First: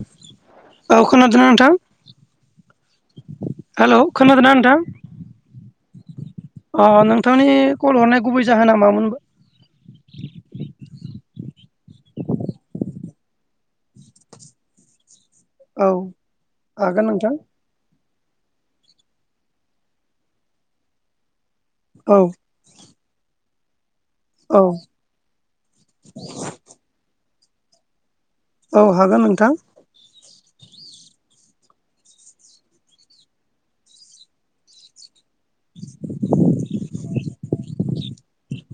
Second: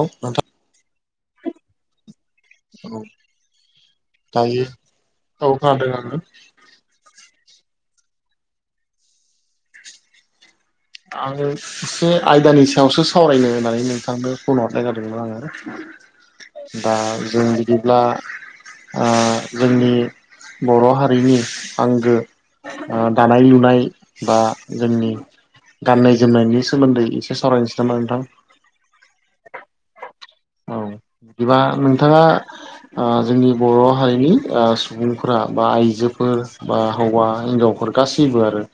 औ नोंथां औ खोनादोंना नोंथां औ हेल' खोनादों ना दायो नोंथां औ खोनादों आङो अ ओं नोंथांनि कल हरनाय गुबै जाहोना मामोन बा आङो एसे आयदानि सायावसो सावरायनो होननानै नोंथांनो फन हरनाय जादोंमोन औ आङो दा हागोन नोंथां जों बिदिब्ला ओ जोंनि बर' हारिनि आंगो औ दानाय लुनाय बा औ जोंनि गाननाय जोमनायनि सोमोन्दै एसे सावरायनोसै नामा नोंथां औ हागोन नोंथां औ बिदिबा नोंथाङा जोंनि बर' हारिनि सुबुं फोरा बा आइजोफोर बा हौवा हिनजावफोर गासैबो आरो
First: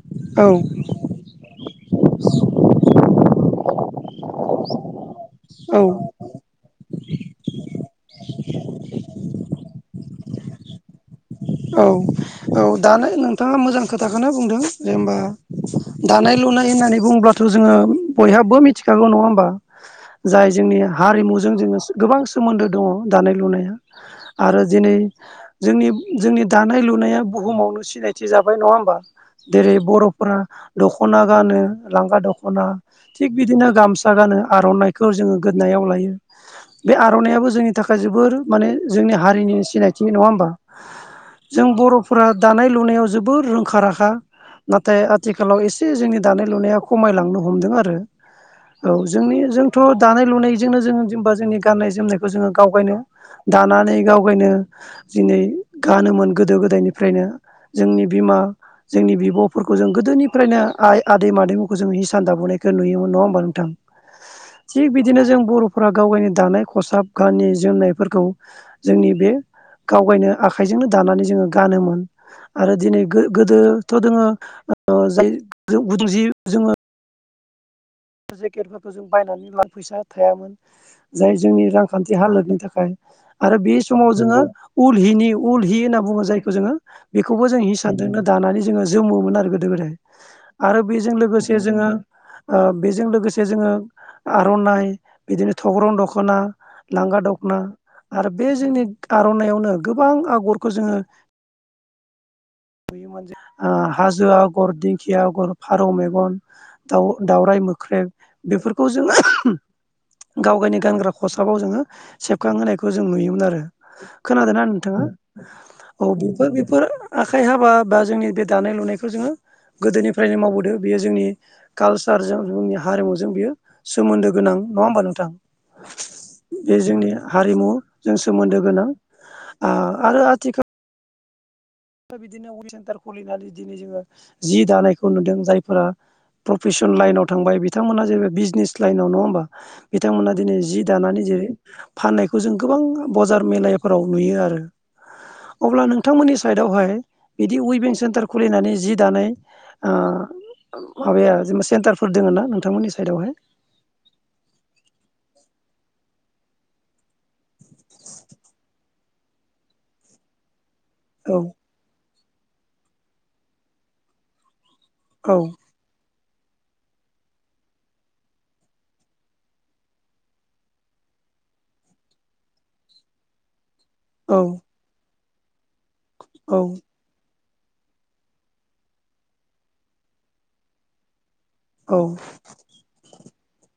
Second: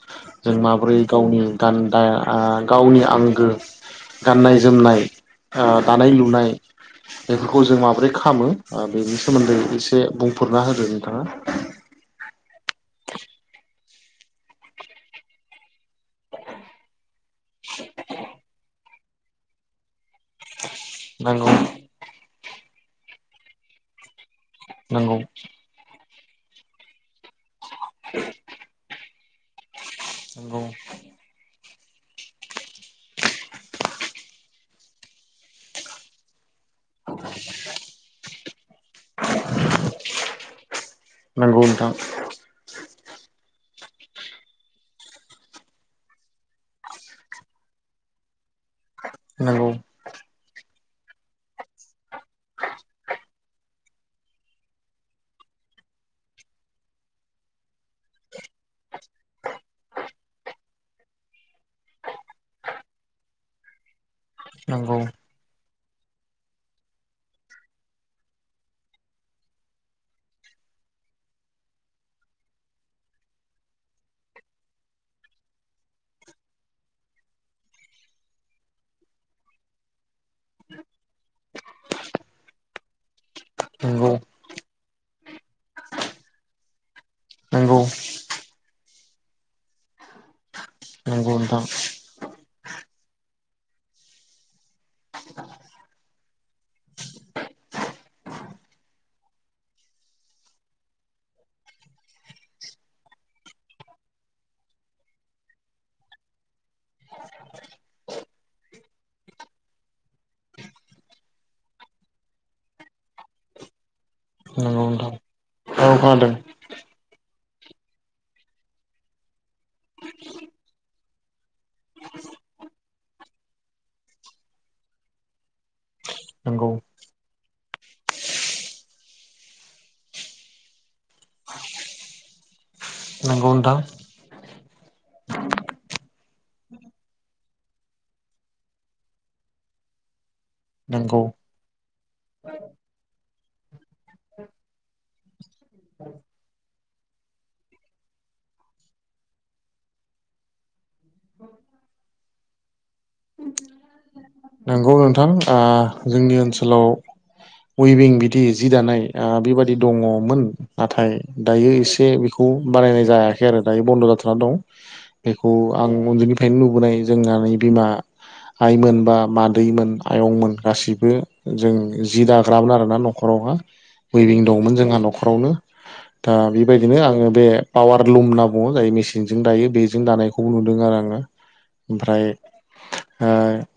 औ जों माबोरै गावनि गान गावनि आंगो गाननाय जोमनाय औ दानाय लुनाय बेफोरखौ जों माब्रै खालामो बेनि सोमोन्दै एसे बुंफोरना होदो नोंथाङा औ औ दानाय नोंथाङा मोजां खोथाखौनो बुंदों जे होमबा दानाय लु नाय होननानै बुङो थ' जोङो बयहाबो मिथिखागौ नङा होमबा जाय जोंनि नंगौ हारिमुजों जोङो गोबां सो सोमोन्दो दङ' दानाय लुनाया आरो दिनै नंगौ जोंनि जोंनि दानाय लुनाया बुहुमावनो सिनायथि जाबाय नङा होमबा जेरै बर'फ्रा नंगौ दख'ना गानो लांगा दख'ना थिग बिदिनो गामसा गानो आर'नाइखौ जोङो गोदनाव लायो। बे आर'नायइाबो जोंनि थाखाय जोबोर माने जोंनि हारिनि सिनायथि नङा होमबा नंगौ जों नोंथां बर'फोरा दानाय लुनायाव जोबोर रोंखा राखा नाथाय आथिखालाव एसे जोंनि दानाय लुनाया खमायलांनो हमदों आरो औ जोंनि नंगौ जोंथ' दानाय लुनायजोंनो जों जेनेबा जोंनि गाननाय जोमनायखौ जोङो गावगायनो दानानै गावगायनो दिनै गानोमोन गोदो गोदायनिफ्रायनो जोंनि बिमा जोंनि बिब'फोरखौ जों गोदोनिफ्रायनो आइ आदै मादैमोनखौ जों हिसान दाबोनायखौ नुयोमोन नङा होमबा नोंथां। [inaudible] थिग नंगौ बिदिनो जों बर'फोरा गाव गावनि दानाय खसाब गानि गाननाय जोमनायफोरखौ जोंनि बे गावगायनो आखाइजोंनो दानानै जोङो गानोमोन आरो दिनै गो-गोदोथ' दोङो ओ जाय जि गुदुं जि जोङो जेकेटफोरखौ जों बायनानै लानो फैसा थायामोन जाय जोंनि रांखान्थि हालोदनि थाखाय आरो बे नंगौ समाव जोङो उल हिनि उल हि होनना बुङो जायखौ जोङो बेखौबो जों नंगौ हिसानदो नो दानानै जो जोमोन आरो गोदो गोदाय आरो बेजों नंगौ लोगोसे नोंथां जोङो ओ बेजों लोगोसे जोङो आर'नाइ बिदिनो थग्रं दख'ना लांगा दख'ना आरो बे जोंनि आर'नाइावनो गोबां आगरखौ जोङो [inaudible] नुयोमोन जे हाजो आगर दिंखिया आगर फारौ मेगन दाव-दावराय मोख्रेब बेफोरखौ जोङो गाव गावनि गानग्रा खसाबाव जोङो सेबखां होनोनायखौ जों नुयोमोन आरो खोनादोंना नंगौ नोंथाङा नोंथां औ बेफोर बेफोर आखाइ हाबा बा जोंनि बे दानाय लुनायखौ जोङो गोदोनिफ्रायनो मावबोदो बेयो जोंनि कालसारजों जोंनि हारिमुजों बियो सोमोन्दो गोनां नङा होमबा नोंथां नंगौ बे जोंनि हारिमुजों सोमोन्दो गोनां आ आरो आथिखाल बिदिनो वइभिं सेन्टार खुलिनानै नंगौ दिनै नोंथां जोङो जि दानायखौ नुदों जायफोरा प्रफेसन लाइनाव थांबाय बिथांमोना जेबो बिजनेस लाइनाव नङा होमबा बिथांमोना दिनै जि नंगौ दानानै जैरै फाननायखौ जों गोबां बजार मेलफोराव नुयो आरो। अब्ला नोंथांमोननि साइडआवहाय बिदि उइबिं सेन्टार खुलिनानै जि दानाय आ माबाया जेनेबा सेन्टारफोर दोङ ना नोंथांमोननि साइदआवहाय? नंगौ नोंथां आ जोंनि ओनसोलाव उइबिं बिदि जि दानाय बेबादि दङ'मोन। नाथाय औ दायो एसे बेखौ बानायनाय जायाखै आरो दायो बन्द' जाथ'ना दं। औ बेखौ आं उन्दैनिफ्रायनो नुबोनाय जोंहानि बिमा आइ मोन बा मादै मोन आयंमोन गासिबो जों जि दाग्रामोन आरोना न'खरावहा औ उइबिं दंमोन जोंहा नखरावनो दा औ बेबायदिनो आङो बे पावार लुम होनना बुङो जाय मेसिनजों दायो बेजों दानायखौबो नुदों आरो आङो औ ओमफ्राय ओ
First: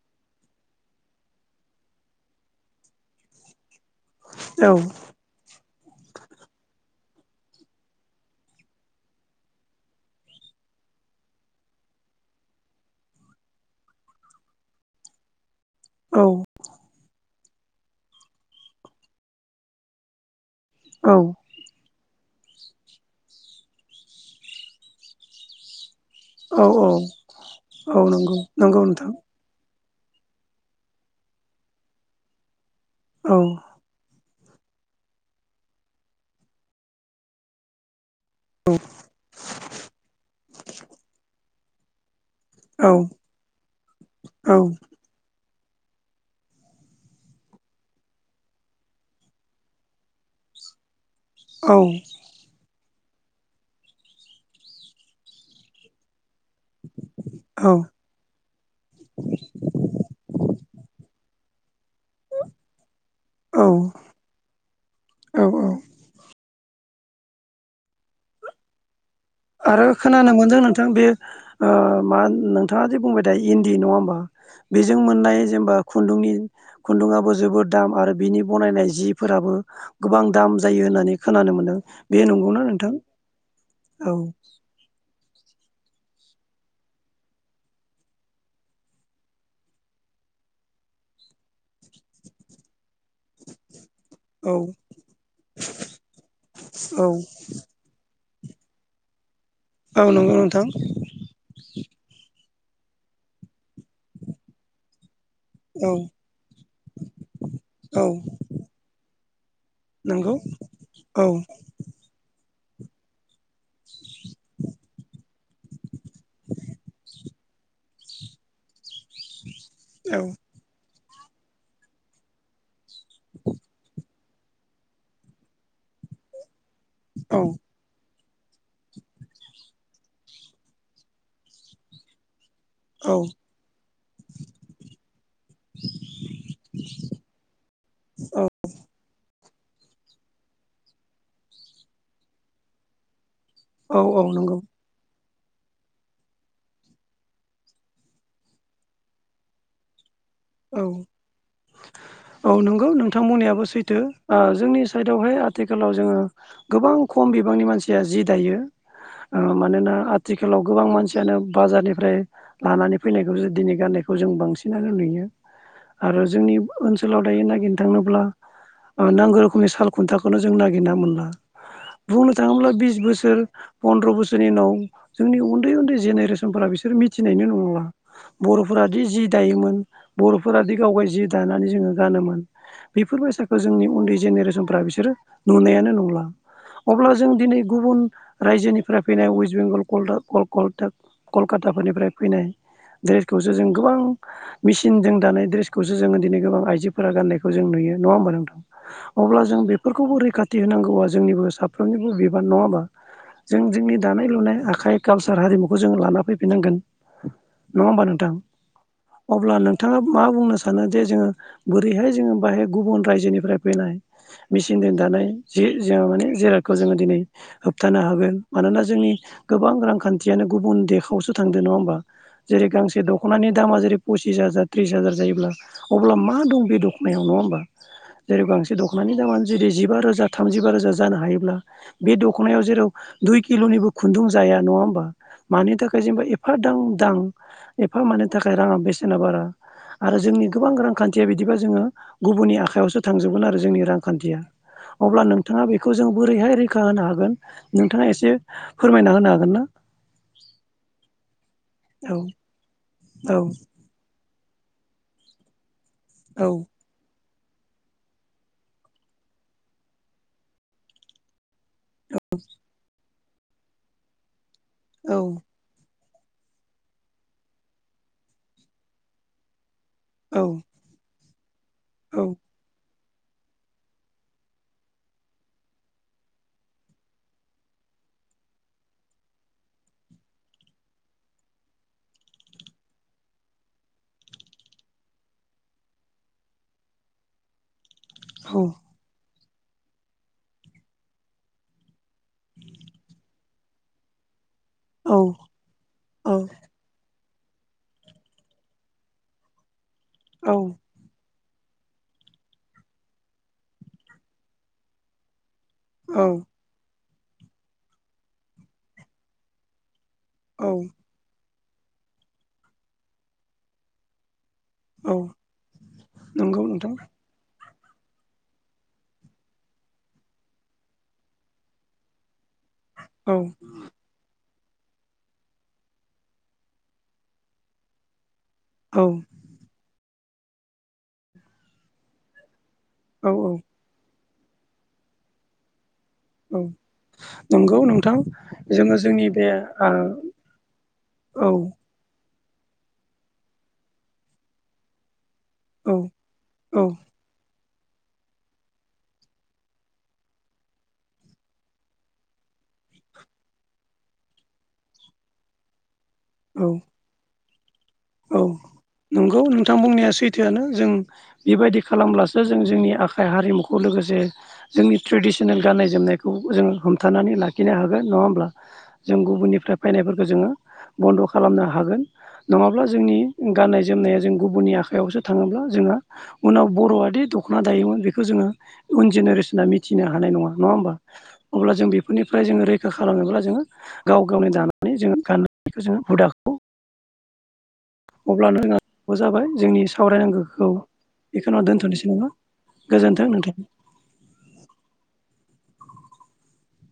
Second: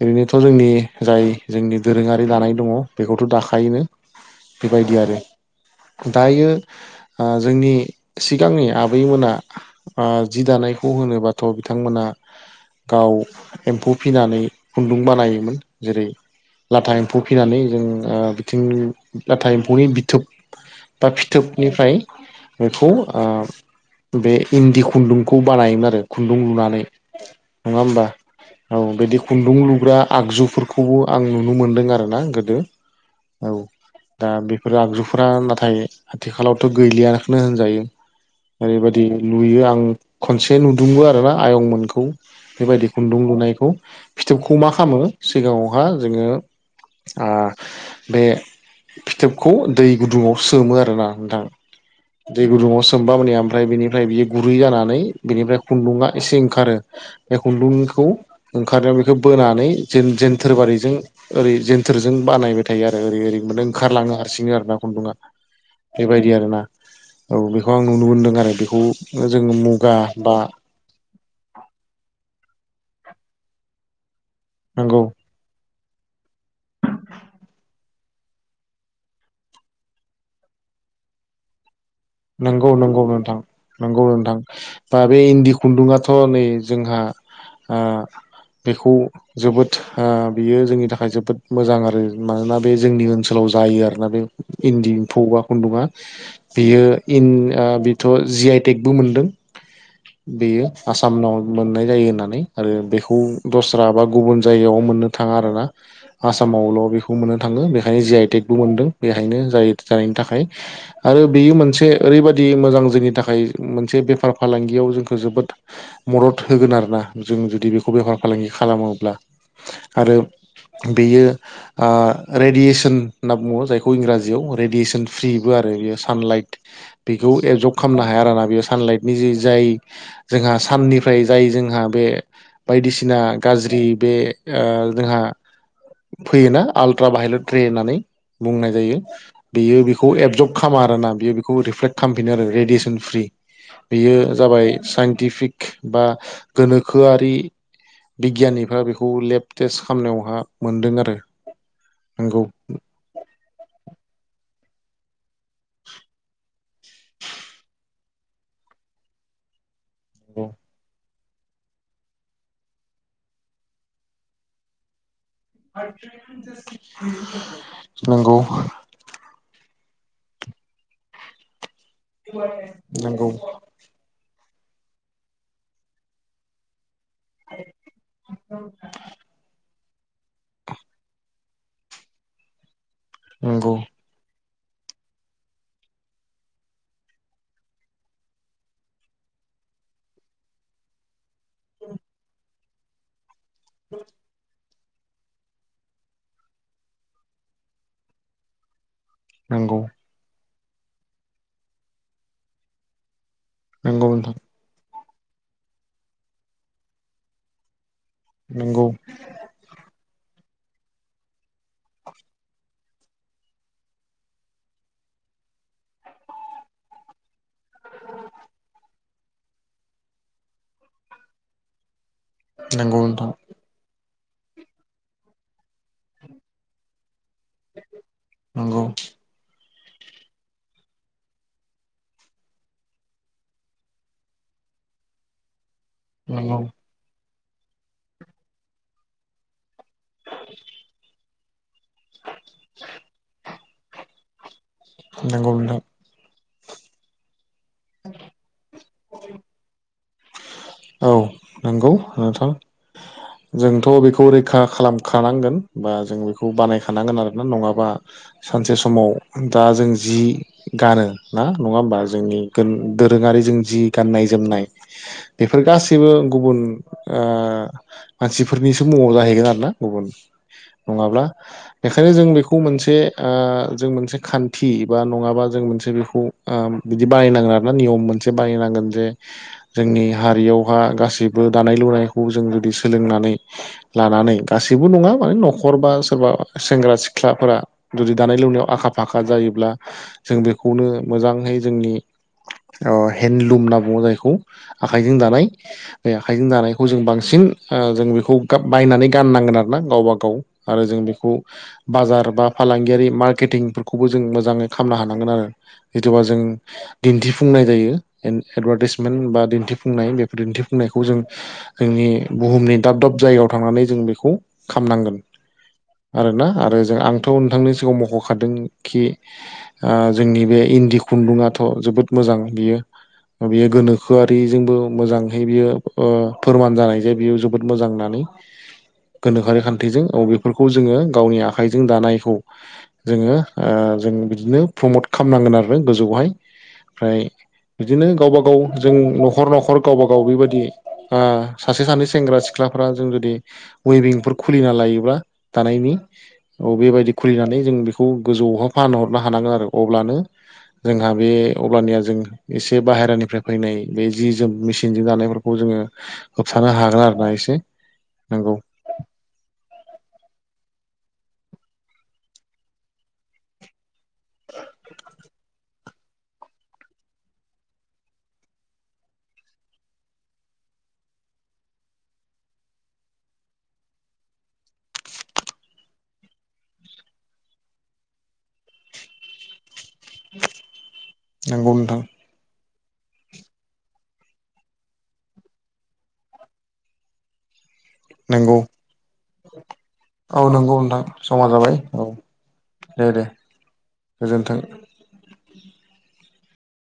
ओरैनोथ' जोंनि जाय जोंनि दोरोङारि दानाय दङ' बेखौथ' दाखायोआनो औ बेबायदि आरो दायो ओ जोंनि सिगांनि आबैमोना ओ जि दानायखौ होनोबाथ' बिथांमोना गाव एम्फौ फिनानै खुन्दुं बानायोमोन जेरै औ लाथा एम्फौ फिनानै जों ओ बिथिं लाथा एम्फौनि बिथोब बा औ फिथोबनिफ्राय बेखौ ओ बे इन्दि खुन्दुंखौ बानायोमोन आरो खुन्दुं औ लुनानै नङा औ होमबा नंगौ नंगौ औ नोंथां बिदि खुन्दुं लु ग्रा आगजुफोरखौबो आं नुनो मोनदों आरोना गोदो औ दा बेफोर आगजुफोरा नाथाय आथिखालावथ' गैलियाखौनो होनजायो ओरैबायदि लुयो आं खनसे नुदोंबो आरोना आयंमोनखौ औ बेबायदि खुन्दुं लुनायखौ औ फिथोबखौ मा खालामो सिगाङावहा जोङो ओ बे फिथोबखौ दै गुदुङाव सोमो आरोना नोंथां औ दै गुदुङाव सोमबा माने ओमफ्राय बेनिफ्राय बियो गुरै जानानै बिनिफ्राय खुन्दुङा एसे ओंखारो बे खुन्दुंखौ ओंखारो बोनानै जों जोनथोर बारिजों ओरैनो थोरजों बानायबाय थायो आरो ओरै ओरै मोने औ ओंखारलाङो हारसिङै आरोना खुन्दुङा औ औ बेबायदि आरो ना औ बेखौ आं नुनो मोनदों आरो बेखौ जोङो आरो मुगा खोनानो बा मोनदों नोंथां बे ओ मा नोंथाङा जि बुंबाय थायो इन्दि नङा होमबा बेजों नंगौ मोननाय जेनेबा खुन्दुंनि खुन्दुङाबो जोबोद दाम आरो बिनि बनायनाय जिफोराबो गोबां दाम जायो होननानै खोनानो मोनो नंगौ नंगौ नोंथां नंगौ औ नोंथां बा दा बे इन्दि खुन्दुङाथ' नै जोंहा ओ बेखौ जोबोद ओ बियो जोंनि थाखाय जोबोद मोजां आरो मानोना बे जोंनि ओनसोलाव जायो आरोना बे औ इन्दि एम्फौ बा खुन्दुङा बेयो औ होन ओ बेथ' जि आइटेकबो मोनदों औ नंगौ नोंथां बेयो आसामाव मोननाय जायो होननानै आरो बेखौ दस्रा आबाद गुबुन जायगायाव मोननो थाङा आरोना औ आसामावल' बेखौ मोननो थाङो बेखायनो औ जि आइ टेकबो मोनदों बेहायनो जाय जाय नंगौ थाखाय आरो औ बेयो मोनसे बिदि मोजां जोंनि थाखाय मोनसे बेफार फालांगियाव जोंखौ जोबोद मदद होगोन आरोना जों जुदि बेखौ बेफार फालांगि खालामोब्ला आरो औ बेयो ओ रेडियेसन होनना बुङो जायखौ इंराजि जियाव रेडियेसन फ्रिबो आरो बेयाव सानराइज बिखौ औ एबजब खामनो हा आरोना बेयाव सान लाइटनि जि जाय जोंहा साननिफ्राय जाय जोंहा बे औ बायदिसिना गाज्रि बे ओ जोंहा फैयोना आल्ट्रा भायलेट रे होननानै बुंनाय जायो बियो बिखौ एबजर्ब खामा आरोना बियो बेखौ रिफ्लेक्ट खालामफिनो आरो रेडियेसन फ्रि औ बेयो औ नंगौ जाबाय साइनटिफिक बा गोनोखोआरि बिगियानिफ्रा बेखौ लेब टेस्ट खामनायाव औ औ नंगौ नोंथांमोननियाबो सैथो जोंनि साइदआवहाय आथिखालाव जोङो गोबां खम बिबांनि मानसि जिया जि दायो मानोना आथिखालाव गोबां मानसि यानो बाजारनिफ्राय लानानै फैनायखौसो दिनै गाननायखौ जों बांसिनानो नुयो आरो जोंनि ओनसोलाव दायो नागिरनो थाङोब्ला नंगौ ओ‌ नांगौ रोखोमनि फा खुन्थाखौनो जों नागिरना मोनला बुंनो थाङोब्ला बिस बोसोर नंगौ फन्द्र' बोसोर जोंनि उनाव जोंनि उन्दै उन्दै जेनेरेसनफोरा बिसोर मिथ थिनायनो नंला बर'फोरादि जि दायोमोन बर'फोरादि गाव गाव जि दानानै जोङो गानोमोन बेफोर बैसाखौ जोंनि उन्दै जेनेरेसन फोरा बिसोरो नुनायानो नंला अब्ला जों दिनै गुबुन रायजोनिफ्राय फैनाय वेस्ट बेंगल कल कलटाक कलकाताफोरनिफ्राय फैनाय ड्रेसखौसो जों गोबां सिनजों दानाय दड्रेसखौसो जोङो दिनै गोबां आइजोफोरा गाननायखौ जों नुयो नङा होमबा नोंथां? अब्ला जों नंगौ नंगौ बेफोरखौबो रैखाथि होनांगौआ जोंनिबो साफ्रोमनिबो बिबान नङाबा? जों जोंनि नंगौ दानाय नोंथां लुनाय आखाइ कालसार हारिमुखौ जों लाना फैफिननांगोन नङा होमबा नों नंगौ मा बुंनो सानो जे जोङो बोरैहाय जोङो बाहाय गुबुन रायजोनिफ्राय फैनाय मिसिं देनथा जिरादखौ जोङो दिनै होबथानो हागोन मानोना जोंनि गोबां रांखा न्थिनो गुबुन देखावसो थांदो नङा होमबा जेरै नंगौ गांसे नोंथां दख'नानि दामा जेरै पसिस हाजार त्रिस हाजार जायोब्ला अब्ला मा दं बे दख'नायाव नङा होमबा जेरै गांसे नंगौ दख'नानि दामानो जेरै जिबा रोजा थामजिबा रोजा जानो हायोब्ला बे दख'नायाव जेराव दुइ किल'निबो खुन्दुं जाया नङा नङा होमबा मानि थाखाय जेनबा एफा नंगौ दां दां एफा मानि थाखाय राङा बेसेना बारा आरो जोंनि गोबां रांखान्थिया बिदिबा जोङो गुबुननि आखाइयावसो थांजोबगोन आरो जोंनि रांखान्थिया अब्ला नंगौ नोंथाङा नोंथां बेखौ जों बोरैहाय रै खा होनो हागोन नोंथाङा एसे फोरमायना होनो हागोन ना? औ नंगौ औ नोंथां औ जोंथ' बेखौ रैखा खालामखानांगोन। बा जों औ बेखौ बानायखानांगोन आरो। ना नङाबा सानसे समाव दा जों जि गानो ना नङा होमबा जोंनि दोरोङारिजों जि गान्नाय जोमनाय औ बेफोर गासैबो गुबुन मानसिफोरनिसो मुङाव जाहैगोन आरोना गुबुन औ नङाब्ला बेखायनो औ जों बेखौ मोनसे जों मोनसे खान्थि बा नङाबा जों मोनसे बेखौ बिदि बानायनांग्रा ना नियम मोन बाहायनांगोन जे जोंनि हारियावहा गासैबो दानाय लुनायखौ जों जुदि सोलोंनानै लानानै गासैबो नङा माने न'खर बा सोरबा सेंग्रा सिख्लाफोरा जुदि दानाय औ लुनायाव आखा फाखा जायो ब्ला जों बेखौनो मोजाङै जोंनि हेन्दलुम होनना बुङो जायखौ आखाइजों औ दानाय बे आखाइजों दानायखौ जों बां सिन जों बेखौ बायनानै गाननांगोन आरो ना गावबा गाव औ आरो जों बेखौ बाजार बा फालांगियारि मार्केटिंफोरखौबो जों मोजाङै खालामनो हानांगोन आरो। जिथबा जों दिन्थिफुंनाय जायो एडभार्टाइसमेन्ट बा दिन्थिफुंनाय बे औ दिन्थिफुंनायखौ जों जोंनि बुहुमनि दाब दाब जायगायाव थांनानै जों बेखौ औ खामनांगोन आरोना नंगौ आरो नोंथां जों आंथ' नोंथांनि सिगाङाव मख'खादों खि जोंनि बे इन्दि खुन्दुङाथ' जोबोद मोजां बियो औ बेयो गोनोखो आरो बेजोंबो मोजांहै बियो फोरमान जानाय जाय बियो जोबोद मोजां होननानै औ गोनोखोआरि खान्थिजों औ बेफोरखौ जोङो गावनि आखाइजों दानायखौ औ जोङो जों बिदिनो प्रमत खालामनांगोन आरो गोजौआवहाय औ ओमफ्राय नंगौ बिदिनो नोंथां गावबा गाव जोङो न जोंनि बे न' ओ गाव गाव बेबाय औ सासे सानै सेंग्रा सिख्लाफ्रा जों जुदि वेयरिंफोर खुलिना लायोब्ला थानायनि औ औ बेबायदि खुलिनानै जों बेखौ गोजौआव फानहरनो हानांगोन आरो अब्लानो जोंहा बे अब्लानिया जों एसे बाहेरानिफ्राय फैनाय बे जि जोम मेसिनजों दानायफोरखौ जोङो औ होबथानो हागोन आरोना एसे। औ नंगौ नंगौ नोंथां बुंनाया सै थोयानो जों बेबायदि खालामब्लासो जों जोंनि आखाइ हारिमुखौ लोगोसे जे जोंनि ट्रेडिसनेल गाननाय जोमनायखौ जोङो हमथानानै लाखिनो हागोन नङा होमब्ला जों गुबुननिफ्राय फैनायफोरखौ जोङो बन्द' खालामनो हागोन नङाब्ला जोंनि गाननाय जोमनाया जों गुबुननि आखायावसो थाङोब्ला जोंहा उनाव बर'आदि दख'ना दायोमोन बेखौ जोङो उन जेनेरेसना मिथिनो हानाय नङा नङा होमा अब्ला नंगौ जों नोंथां बेफोरनि जो बेखौ खालामोब्ला जोङो गाव गावनि दानानै जोङो गाननानैखौ जोङो हुदाखौ नंगौ अब्लानो जोंहा जाबाय जोंनि औ सावरायनांगौखौ नंगौ नोंथां समा बेखौनो जाबाय दोनथ'नोसै औ नामा दे दे गोजोन्थों नोंथां। गोजोन्थों